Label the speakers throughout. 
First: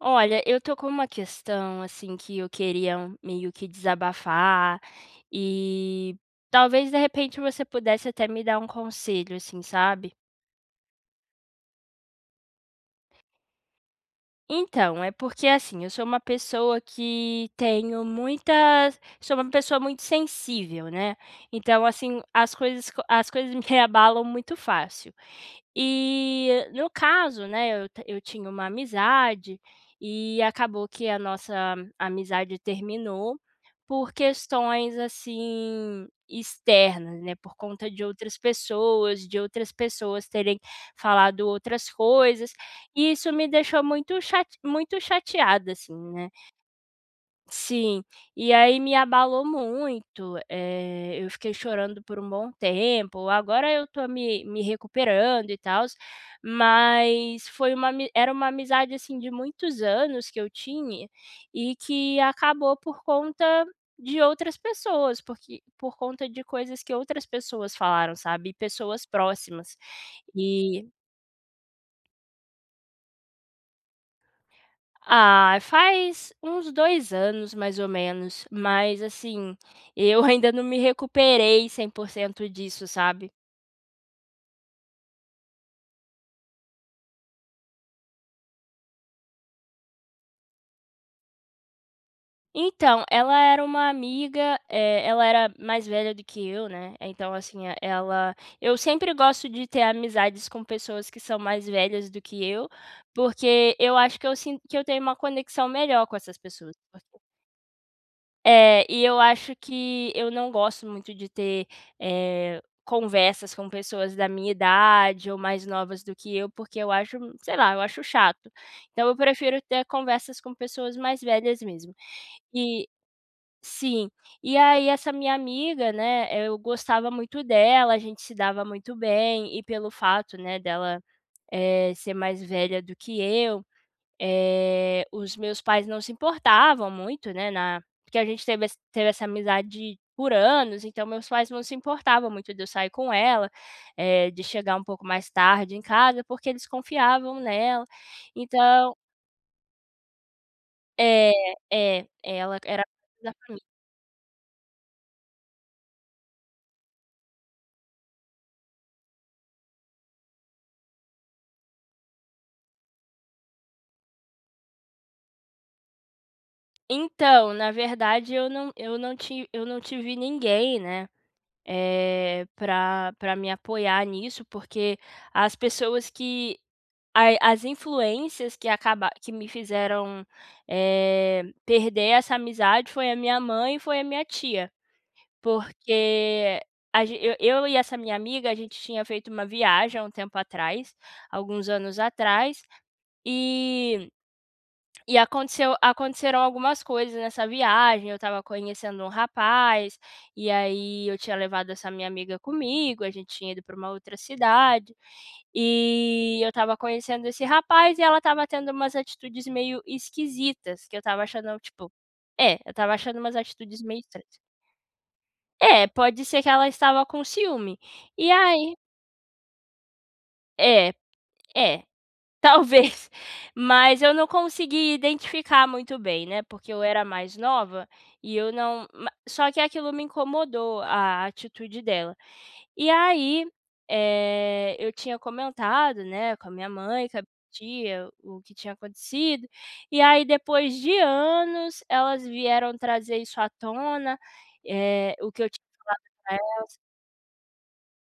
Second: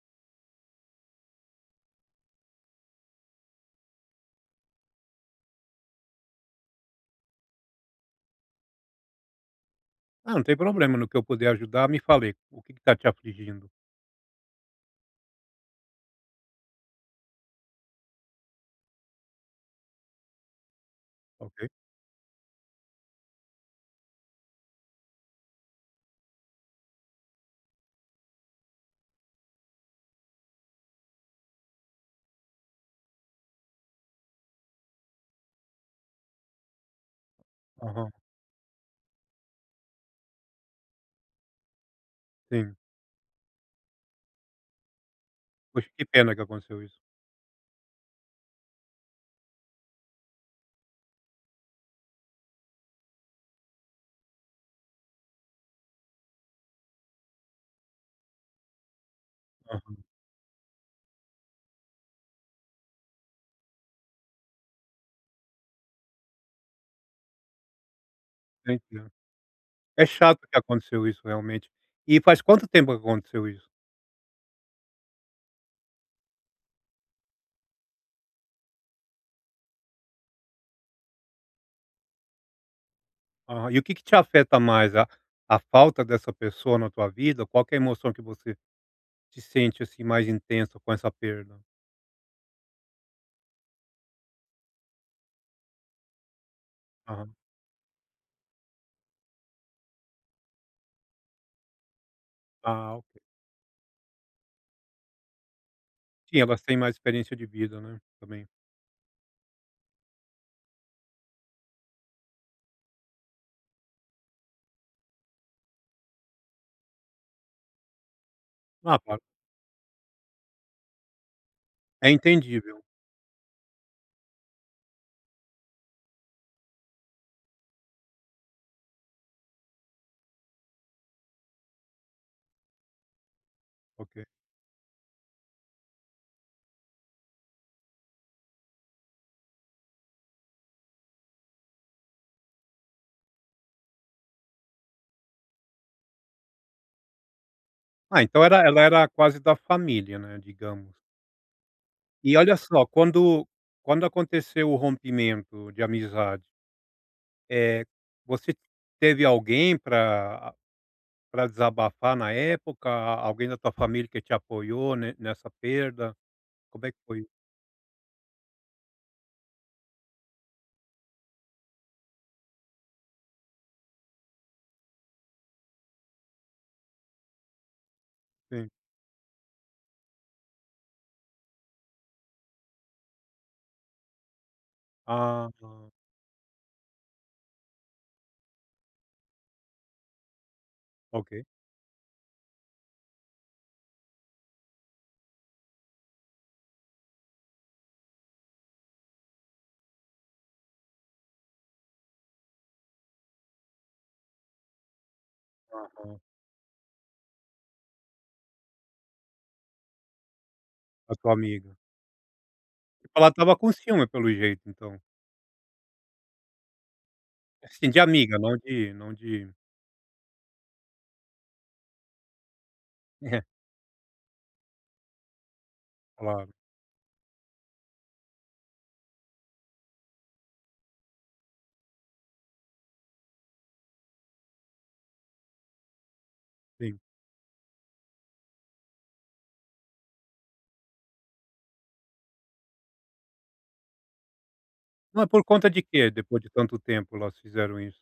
Speaker 1: Olha, eu tô com uma questão, assim, que eu queria meio que desabafar e talvez de repente você pudesse até me dar um conselho, assim, sabe?
Speaker 2: Ah, não tem problema, no que eu puder ajudar, me fale o que está te afligindo,
Speaker 1: Então, é porque assim, eu sou uma pessoa muito sensível, né.
Speaker 2: ok?
Speaker 1: Então assim, as coisas me abalam muito fácil. E no caso, né, eu tinha uma amizade, e acabou que a nossa amizade terminou, por questões assim, externas, né, por conta de
Speaker 2: Aham,
Speaker 1: outras pessoas, terem falado outras coisas.
Speaker 2: sim.
Speaker 1: E isso me deixou muito chateada,
Speaker 2: Poxa,
Speaker 1: assim,
Speaker 2: que
Speaker 1: né.
Speaker 2: pena que aconteceu isso.
Speaker 1: Sim, e aí me abalou muito, eu fiquei chorando por um bom tempo. Agora eu tô me recuperando e tal, mas foi uma ami era uma amizade, assim, de muitos
Speaker 2: Aham,
Speaker 1: anos que eu tinha e que acabou por conta de outras pessoas, porque por conta de coisas que outras pessoas falaram, sabe, e
Speaker 2: eu
Speaker 1: pessoas
Speaker 2: entendo.
Speaker 1: próximas.
Speaker 2: É chato que
Speaker 1: E
Speaker 2: aconteceu isso realmente. E faz quanto tempo que aconteceu isso?
Speaker 1: Ah, faz uns 2 anos, mais ou menos, mas assim, eu ainda não me recuperei 100% disso, sabe.
Speaker 2: Aham, e o que que te afeta mais, a falta dessa pessoa na tua vida? Qual que é a emoção que você se sente, assim, mais intensa com essa perda?
Speaker 1: Então, ela era uma amiga, ela era mais velha do que eu, né.
Speaker 2: Aham.
Speaker 1: Então assim, a- ela eu sempre gosto de ter amizades com pessoas que são mais velhas do que eu,
Speaker 2: Ah, ok.
Speaker 1: porque eu acho que eu tenho uma conexão melhor com
Speaker 2: Sim,
Speaker 1: essas
Speaker 2: elas têm
Speaker 1: pessoas.
Speaker 2: mais experiência de vida, né, também.
Speaker 1: É, e eu acho que eu não gosto muito de ter, conversas com pessoas da minha idade ou mais novas do que eu, porque eu acho, sei lá, eu acho chato.
Speaker 2: Ah,
Speaker 1: Então eu
Speaker 2: claro,
Speaker 1: prefiro ter conversas com pessoas mais velhas mesmo.
Speaker 2: é entendível,
Speaker 1: E sim, e aí essa minha amiga, né, eu gostava muito dela. A gente se dava muito bem, e pelo fato, né, dela, ser mais velha do que eu,
Speaker 2: ok.
Speaker 1: os meus pais não se importavam muito, né, na porque a gente teve essa amizade por anos, então meus pais não se importavam muito de eu sair com ela, de chegar um pouco mais tarde em casa, porque eles confiavam nela.
Speaker 2: Ah, então era ela
Speaker 1: Então
Speaker 2: era quase da família, né, digamos.
Speaker 1: é, é,
Speaker 2: E olha
Speaker 1: ela
Speaker 2: só,
Speaker 1: era da
Speaker 2: quando
Speaker 1: família.
Speaker 2: quando aconteceu o rompimento de amizade, eh, você teve alguém para desabafar na época? Alguém da tua família que te apoiou ne nessa perda? Como é que foi isso?
Speaker 1: Então, na verdade eu não tive ninguém, né, para me apoiar nisso. Porque as pessoas que ai, as influências que
Speaker 2: Sim.
Speaker 1: acaba que me fizeram, perder essa amizade, foi a minha mãe e foi a minha tia,
Speaker 2: Ah, ah,
Speaker 1: porque a gen eu e essa minha amiga, a gente tinha feito uma viagem há um tempo atrás,
Speaker 2: ok.
Speaker 1: alguns anos atrás, e e aconteceu aconteceram algumas coisas nessa viagem. Eu estava conhecendo um rapaz, e aí eu tinha levado essa minha amiga comigo, a gente tinha ido para uma outra cidade,
Speaker 2: Aham.
Speaker 1: e eu estava conhecendo esse rapaz e ela estava tendo umas atitudes meio esquisitas, que eu
Speaker 2: A
Speaker 1: estava
Speaker 2: tua
Speaker 1: achando,
Speaker 2: amiga.
Speaker 1: tipo. É, eu estava
Speaker 2: Tipo,
Speaker 1: achando
Speaker 2: ela
Speaker 1: umas
Speaker 2: estava com
Speaker 1: atitudes meio
Speaker 2: ciúme pelo
Speaker 1: estranhas.
Speaker 2: jeito então.
Speaker 1: É, pode ser que ela estava com ciúme.
Speaker 2: Assim, de
Speaker 1: E
Speaker 2: amiga, não
Speaker 1: aí
Speaker 2: de
Speaker 1: é, é. Talvez,
Speaker 2: é,
Speaker 1: mas eu não consegui identificar muito bem, né,
Speaker 2: claro,
Speaker 1: porque eu era mais nova e eu não ma só que aquilo me incomodou, a atitude dela. E aí, eu tinha comentado, né, com a minha
Speaker 2: sim.
Speaker 1: mãe, com a minha tia, o que tinha acontecido. E aí, depois de anos, elas vieram trazer isso à tona,
Speaker 2: Mas
Speaker 1: o
Speaker 2: por
Speaker 1: que eu tinha
Speaker 2: conta de
Speaker 1: falado
Speaker 2: quê,
Speaker 1: pra
Speaker 2: depois de tanto
Speaker 1: elas.
Speaker 2: tempo, elas fizeram isso?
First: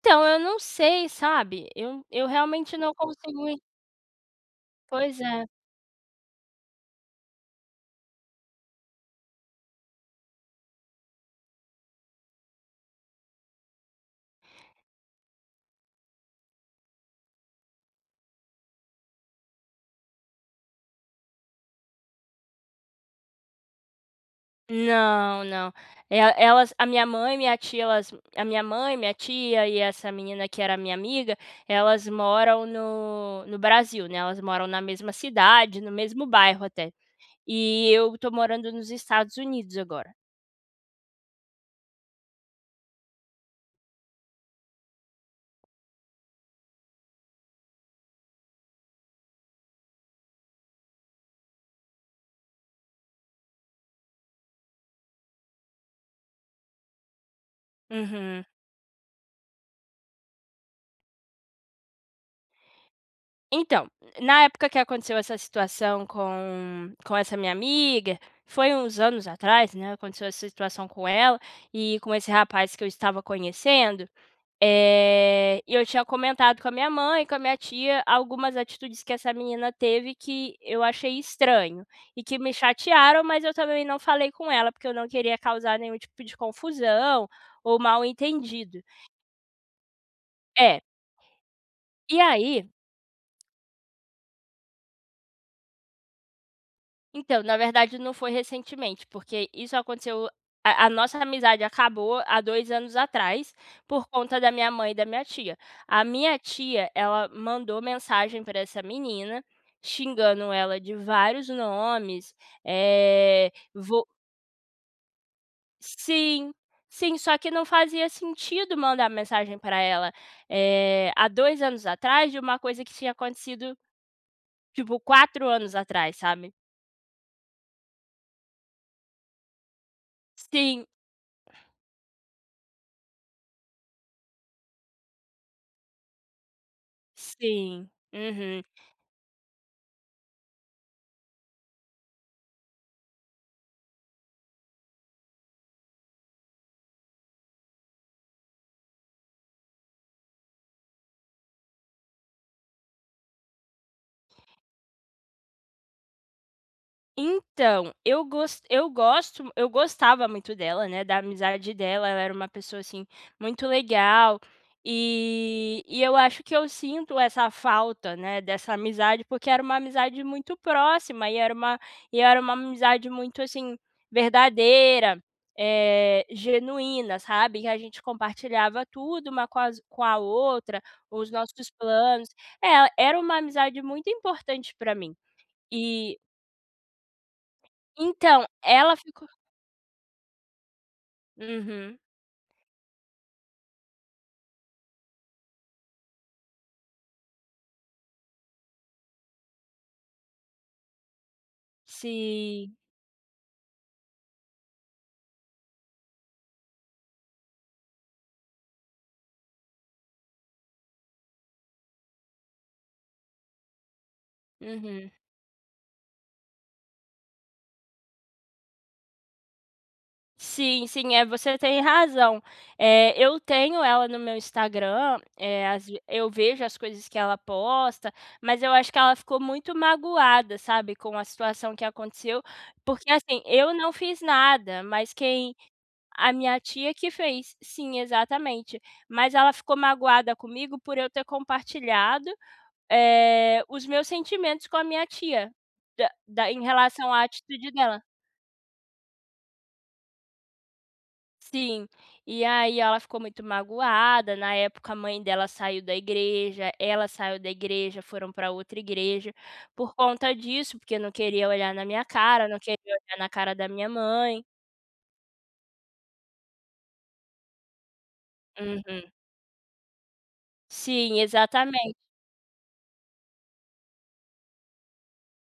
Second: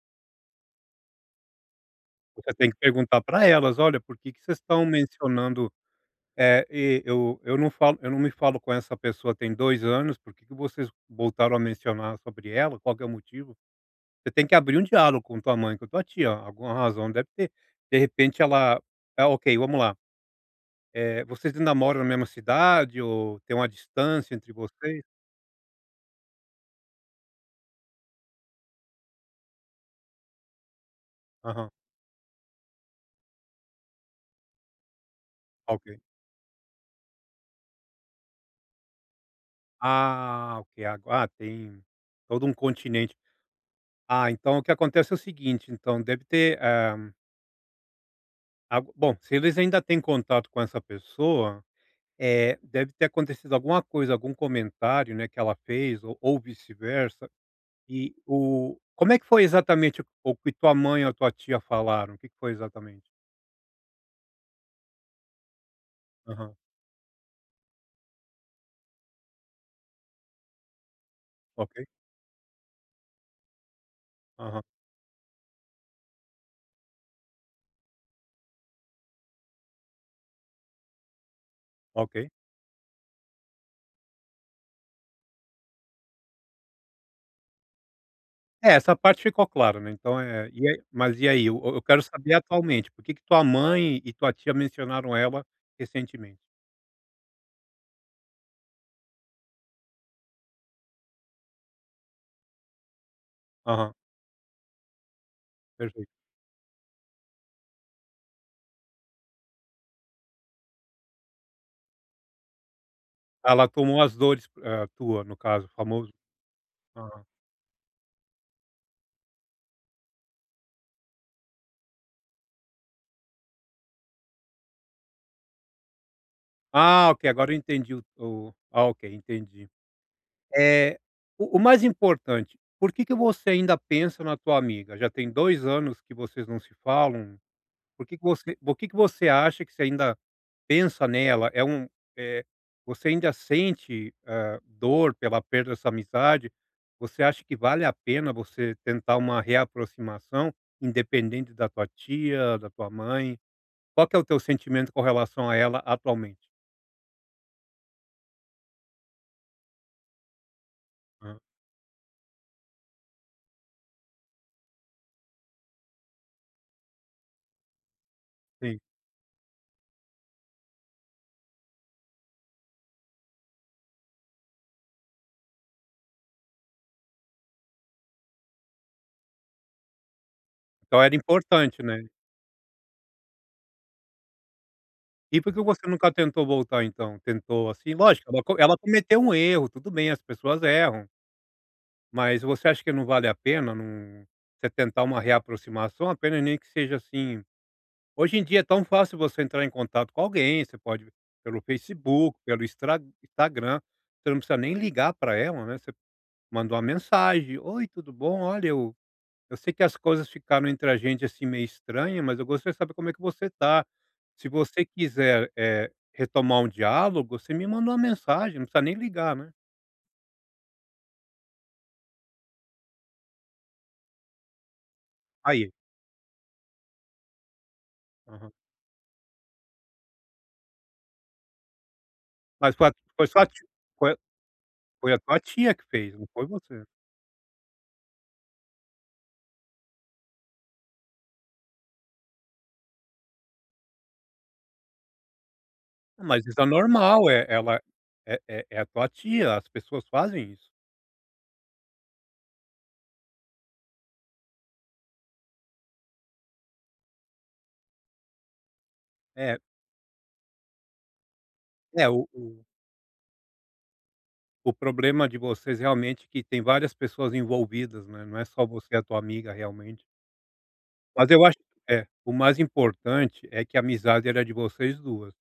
Speaker 1: Então eu não sei, sabe, eu
Speaker 2: Você tem que
Speaker 1: realmente não
Speaker 2: perguntar para
Speaker 1: consigo. en
Speaker 2: elas: "Olha, por que que vocês estão
Speaker 1: pois é.
Speaker 2: mencionando?" É, e eu não falo eu não me falo com essa pessoa tem 2 anos, por que que vocês voltaram a mencionar sobre ela? Qual que é o motivo? Você tem que abrir um diálogo com tua mãe, com tua tia, alguma razão deve ter. De repente ela Ah, ok, vamos lá, vocês ainda moram na mesma cidade ou tem uma distância entre vocês?
Speaker 1: Não, não. El elas a minha mãe, minha tia e essa menina que era minha amiga,
Speaker 2: Aham,
Speaker 1: elas moram no Brasil, né. Elas moram na mesma cidade,
Speaker 2: ok.
Speaker 1: no mesmo bairro até. E eu tô morando nos Estados Unidos agora.
Speaker 2: Ah, ok, tem todo um continente. Ah, então o que acontece é o seguinte, então deve ter, algo bom, se eles ainda têm contato com essa pessoa. Deve ter acontecido alguma coisa, algum comentário, né, que ela fez, ou vice-versa, e
Speaker 1: Uhum.
Speaker 2: o como é que foi exatamente o que tua mãe ou tua tia falaram? O que que foi exatamente?
Speaker 1: Então, na época que aconteceu essa situação
Speaker 2: Aham,
Speaker 1: com essa minha amiga, foi uns anos atrás, né, aconteceu essa situação com ela
Speaker 2: ok.
Speaker 1: e com esse rapaz que eu estava conhecendo.
Speaker 2: Aham,
Speaker 1: E eu tinha comentado com a minha mãe, com a minha tia, algumas atitudes que essa menina teve que eu achei estranho e
Speaker 2: ok.
Speaker 1: que me chatearam. Mas eu também não falei com ela, porque eu não queria causar nenhum tipo de confusão ou mal
Speaker 2: É,
Speaker 1: entendido.
Speaker 2: essa parte ficou clara, né, então,
Speaker 1: É,
Speaker 2: e aí? Eu quero
Speaker 1: e
Speaker 2: saber
Speaker 1: aí.
Speaker 2: atualmente, por que que tua mãe e tua tia mencionaram ela recentemente?
Speaker 1: Então, na verdade não foi recentemente, porque isso aconteceu. A nossa amizade acabou há 2 anos atrás,
Speaker 2: Aham,
Speaker 1: por conta da minha mãe e da minha tia. A
Speaker 2: perfeito.
Speaker 1: minha tia, ela mandou mensagem para essa menina, xingando ela de vários nomes, eh,
Speaker 2: Ela tomou
Speaker 1: vo
Speaker 2: as dores, tua, no caso, famoso.
Speaker 1: sim, sim,
Speaker 2: Aham.
Speaker 1: só que não fazia sentido mandar mensagem para ela, há 2 anos atrás de uma coisa que tinha acontecido, tipo, 4 anos atrás, sabe.
Speaker 2: Ah, ok, agora eu entendi, ok, entendi.
Speaker 1: Sim,
Speaker 2: É o mais importante, por que que você ainda pensa na tua amiga? Já tem 2 anos que vocês não se falam,
Speaker 1: sim. Uhum.
Speaker 2: por que que você acha que você ainda pensa nela? Eh, Você ainda sente, dor pela perda dessa amizade? Você acha que vale a pena você tentar uma reaproximação, independente da tua tia, da tua mãe? Qual que é o teu sentimento com relação a ela atualmente?
Speaker 1: Então, eu gostava muito dela, né, da
Speaker 2: Hã,
Speaker 1: amizade dela. Ela era uma pessoa, assim, muito legal, e eu acho que eu sinto essa falta, né, dessa
Speaker 2: sim.
Speaker 1: amizade, porque era uma amizade muito próxima e era uma amizade muito, assim, verdadeira, genuína, sabe, que a gente compartilhava tudo uma com a outra,
Speaker 2: Então era
Speaker 1: os nossos
Speaker 2: importante, né?
Speaker 1: planos. É, era uma amizade muito importante para mim.
Speaker 2: E por que você nunca
Speaker 1: E
Speaker 2: tentou voltar então? Tentou, assim, lógico,
Speaker 1: então,
Speaker 2: ela
Speaker 1: ela
Speaker 2: cometeu
Speaker 1: ficou.
Speaker 2: um erro, tudo bem, as pessoas erram,
Speaker 1: Uhum.
Speaker 2: mas você acha que não vale a pena num você tentar uma reaproximação, apenas, nem que seja assim. Hoje em dia é tão fácil você entrar em contato com alguém, você pode pelo Facebook, pelo
Speaker 1: Sim,
Speaker 2: Instra Instagram, você não precisa nem ligar para ela, né, você manda uma mensagem: "Oi, tudo bom? Olha eu sei que as coisas ficaram entre a gente, assim, meio estranha, mas eu gostaria de saber como é que você tá. Se você
Speaker 1: uhum.
Speaker 2: quiser, retomar um diálogo, você me manda uma mensagem, não precisa nem ligar, né."
Speaker 1: Sim, sim, é, você tem razão. Eu tenho ela no meu Instagram,
Speaker 2: Aí,
Speaker 1: às ve eu vejo as coisas que ela posta,
Speaker 2: aham.
Speaker 1: mas eu acho que ela ficou muito magoada, sabe, com a situação que aconteceu,
Speaker 2: Mas
Speaker 1: porque, assim, eu não
Speaker 2: foi
Speaker 1: fiz nada.
Speaker 2: foi
Speaker 1: Mas
Speaker 2: a tua
Speaker 1: quem
Speaker 2: tia que fez, não
Speaker 1: a
Speaker 2: foi
Speaker 1: minha
Speaker 2: você.
Speaker 1: tia que fez. Sim, exatamente. Mas ela ficou magoada comigo por eu ter compartilhado, os meus sentimentos com a minha tia, da
Speaker 2: Ah, mas
Speaker 1: da
Speaker 2: isso
Speaker 1: em
Speaker 2: é
Speaker 1: relação à
Speaker 2: normal, é
Speaker 1: atitude
Speaker 2: ela
Speaker 1: dela.
Speaker 2: é é é a tua tia, as pessoas fazem isso.
Speaker 1: Sim. E aí ela ficou muito magoada. Na época, a mãe dela saiu da igreja, ela saiu da igreja, foram para outra igreja,
Speaker 2: É,
Speaker 1: por conta disso, porque não queria olhar na minha
Speaker 2: é o o
Speaker 1: cara, não queria olhar na cara da minha mãe.
Speaker 2: o problema de vocês realmente é que tem várias pessoas envolvidas, né, não é só você e a
Speaker 1: Uhum.
Speaker 2: tua amiga realmente.
Speaker 1: Sim,
Speaker 2: Mas eu acho,
Speaker 1: exatamente.
Speaker 2: o mais importante é que a amizade era de vocês duas.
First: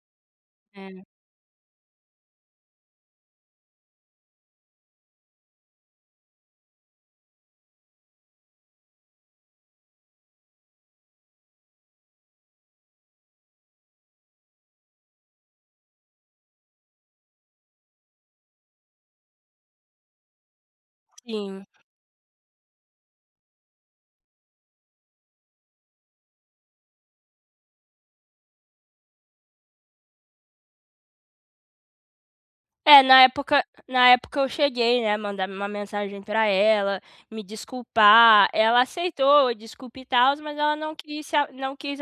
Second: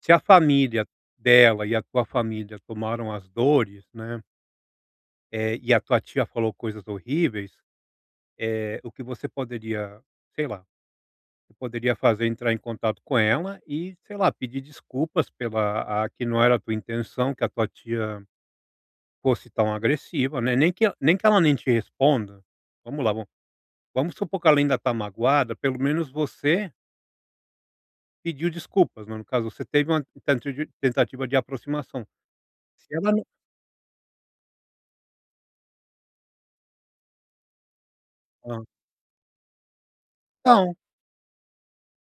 Speaker 2: Se a família
Speaker 1: É,
Speaker 2: dela e a tua família tomaram as dores, né, e a tua tia falou coisas horríveis, o que você poderia, sei lá, você poderia fazer é entrar em contato com ela e, sei lá, pedir desculpas pela a que não era a tua intenção que a tua tia fosse tão agressiva, né, nem que ela nem
Speaker 1: sim.
Speaker 2: te responda, vamos lá, vamos supor que ela ainda tá magoada, pelo menos você pediu desculpas, né, no caso você teve uma tentativa de aproximação. Se
Speaker 1: É,
Speaker 2: ela
Speaker 1: na
Speaker 2: não
Speaker 1: época na época eu cheguei, né, mandar uma mensagem pra ela, me desculpar,
Speaker 2: hã.
Speaker 1: ela aceitou desculpa e tals. Mas
Speaker 2: Não,
Speaker 1: ela não quis se a não quis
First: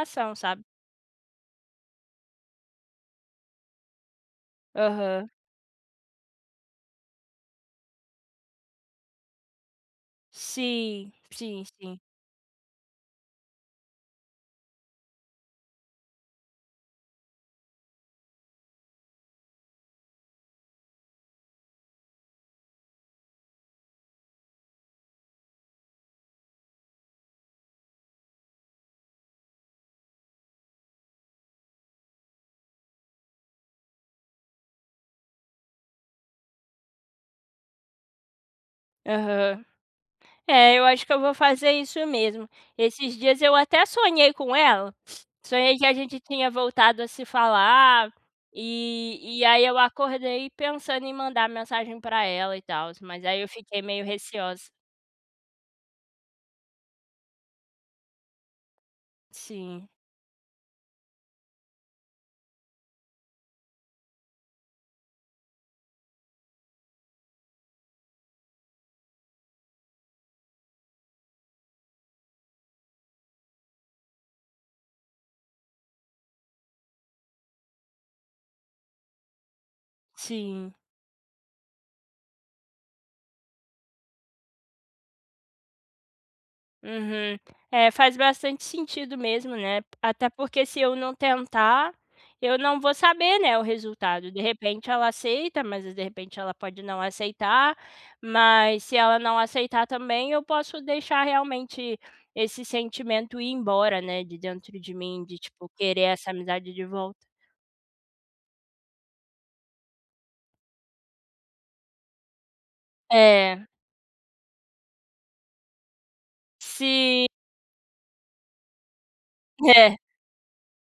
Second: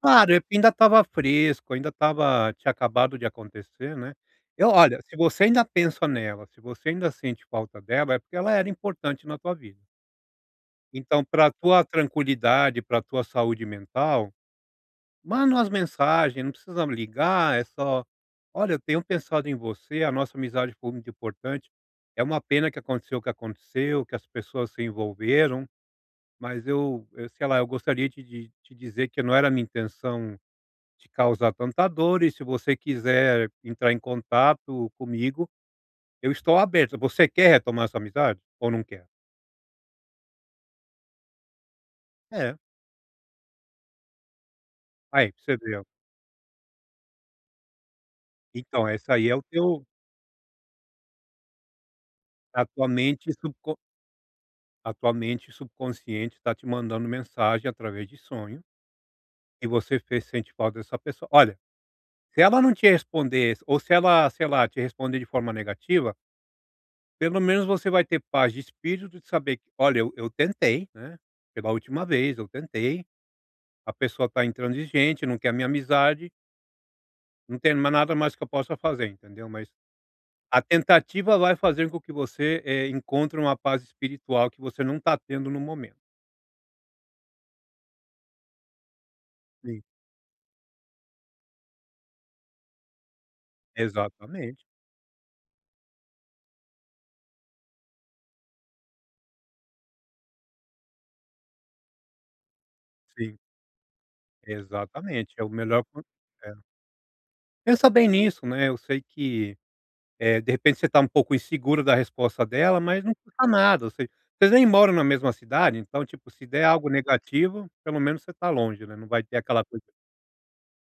Speaker 2: claro, é porque
Speaker 1: sabe.
Speaker 2: ainda estava fresco, ainda estava, tinha acabado de acontecer, né. Eu Olha, se
Speaker 1: Aham.
Speaker 2: você ainda pensa nela, se você ainda sente falta dela, é porque ela era importante na tua vida.
Speaker 1: Sim,
Speaker 2: Então pra
Speaker 1: sim,
Speaker 2: tua
Speaker 1: sim.
Speaker 2: tranquilidade, pra tua saúde mental, manda umas mensagens, não precisa ligar, é só: "Olha, eu tenho pensado em você, a nossa amizade foi muito importante. É uma pena que aconteceu o que aconteceu, que as pessoas se envolveram." Mas eu, sei lá, eu gostaria de te dizer que não era a minha intenção te causar tanta dor, e se você quiser entrar em contato comigo, eu estou aberto. Você quer retomar essa amizade ou não quer?
Speaker 1: Aham. É, eu acho que eu vou fazer isso mesmo.
Speaker 2: É,
Speaker 1: Esses dias eu até sonhei com ela,
Speaker 2: aí, pra você
Speaker 1: sonhei
Speaker 2: ver.
Speaker 1: que a gente tinha voltado a se falar,
Speaker 2: Então essa aí é
Speaker 1: e
Speaker 2: o
Speaker 1: e aí eu
Speaker 2: teu
Speaker 1: acordei pensando em mandar mensagem pra ela e
Speaker 2: a tua
Speaker 1: tal, mas
Speaker 2: mente
Speaker 1: aí eu
Speaker 2: subco
Speaker 1: fiquei meio receosa.
Speaker 2: a tua mente subconsciente está te mandando mensagem através de sonho, e
Speaker 1: Sim.
Speaker 2: você fez sente falta dessa pessoa. Olha, se ela não te responder, ou se ela, sei lá, te responder de forma negativa, pelo menos você vai ter paz de espírito de saber que: "Olha, eu tentei, né, pela última vez, eu tentei, a pessoa tá intransigente, não quer minha amizade, não tem mais nada mais que eu possa fazer", entendeu. Mas a
Speaker 1: Sim.
Speaker 2: tentativa vai fazer com que você, encontre uma paz espiritual que você não está tendo no momento.
Speaker 1: Uhum. É, faz bastante sentido mesmo, né,
Speaker 2: Sim.
Speaker 1: até porque se eu não tentar, eu não vou saber, né, o resultado. De
Speaker 2: Exatamente.
Speaker 1: repente ela aceita, mas de repente ela pode não aceitar. Mas se ela não aceitar também, eu posso deixar realmente esse
Speaker 2: Sim,
Speaker 1: sentimento ir embora, né, de dentro de mim,
Speaker 2: exatamente.
Speaker 1: de,
Speaker 2: É o
Speaker 1: tipo,
Speaker 2: melhor con
Speaker 1: querer essa
Speaker 2: é.
Speaker 1: amizade de volta.
Speaker 2: Pensa bem nisso, né, eu sei que de repente você está um pouco inseguro da resposta dela, mas não custa
Speaker 1: É,
Speaker 2: nada, ou seja, vocês nem moram na mesma cidade, então, tipo, se der algo
Speaker 1: se
Speaker 2: negativo, pelo menos você está longe, né, não vai ter aquela coisa
Speaker 1: é,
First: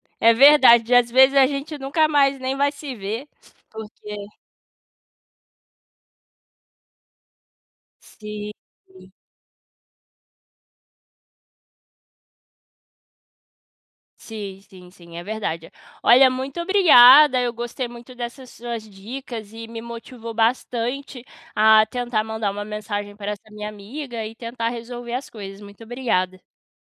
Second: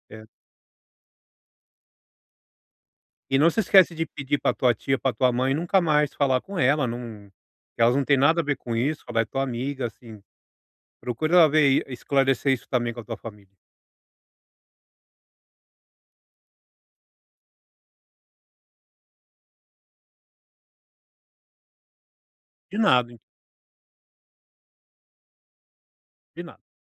Speaker 2: é.
Speaker 1: é verdade. Às vezes a gente nunca mais nem vai se ver,
Speaker 2: E não se esquece de
Speaker 1: porque
Speaker 2: pedir para tua tia, para tua mãe, nunca mais falar com ela, não, elas não têm nada a
Speaker 1: se.
Speaker 2: ver com isso, ela é tua amiga, assim, procura ver esclarecer isso também com a tua família.
Speaker 1: Sim, sim, sim, é verdade. Olha, muito obrigada, eu gostei muito dessas suas dicas e me motivou bastante a tentar mandar uma
Speaker 2: De nada,
Speaker 1: mensagem
Speaker 2: hein?
Speaker 1: para essa minha amiga e tentar resolver as coisas. Muito obrigada.
Speaker 2: De nada.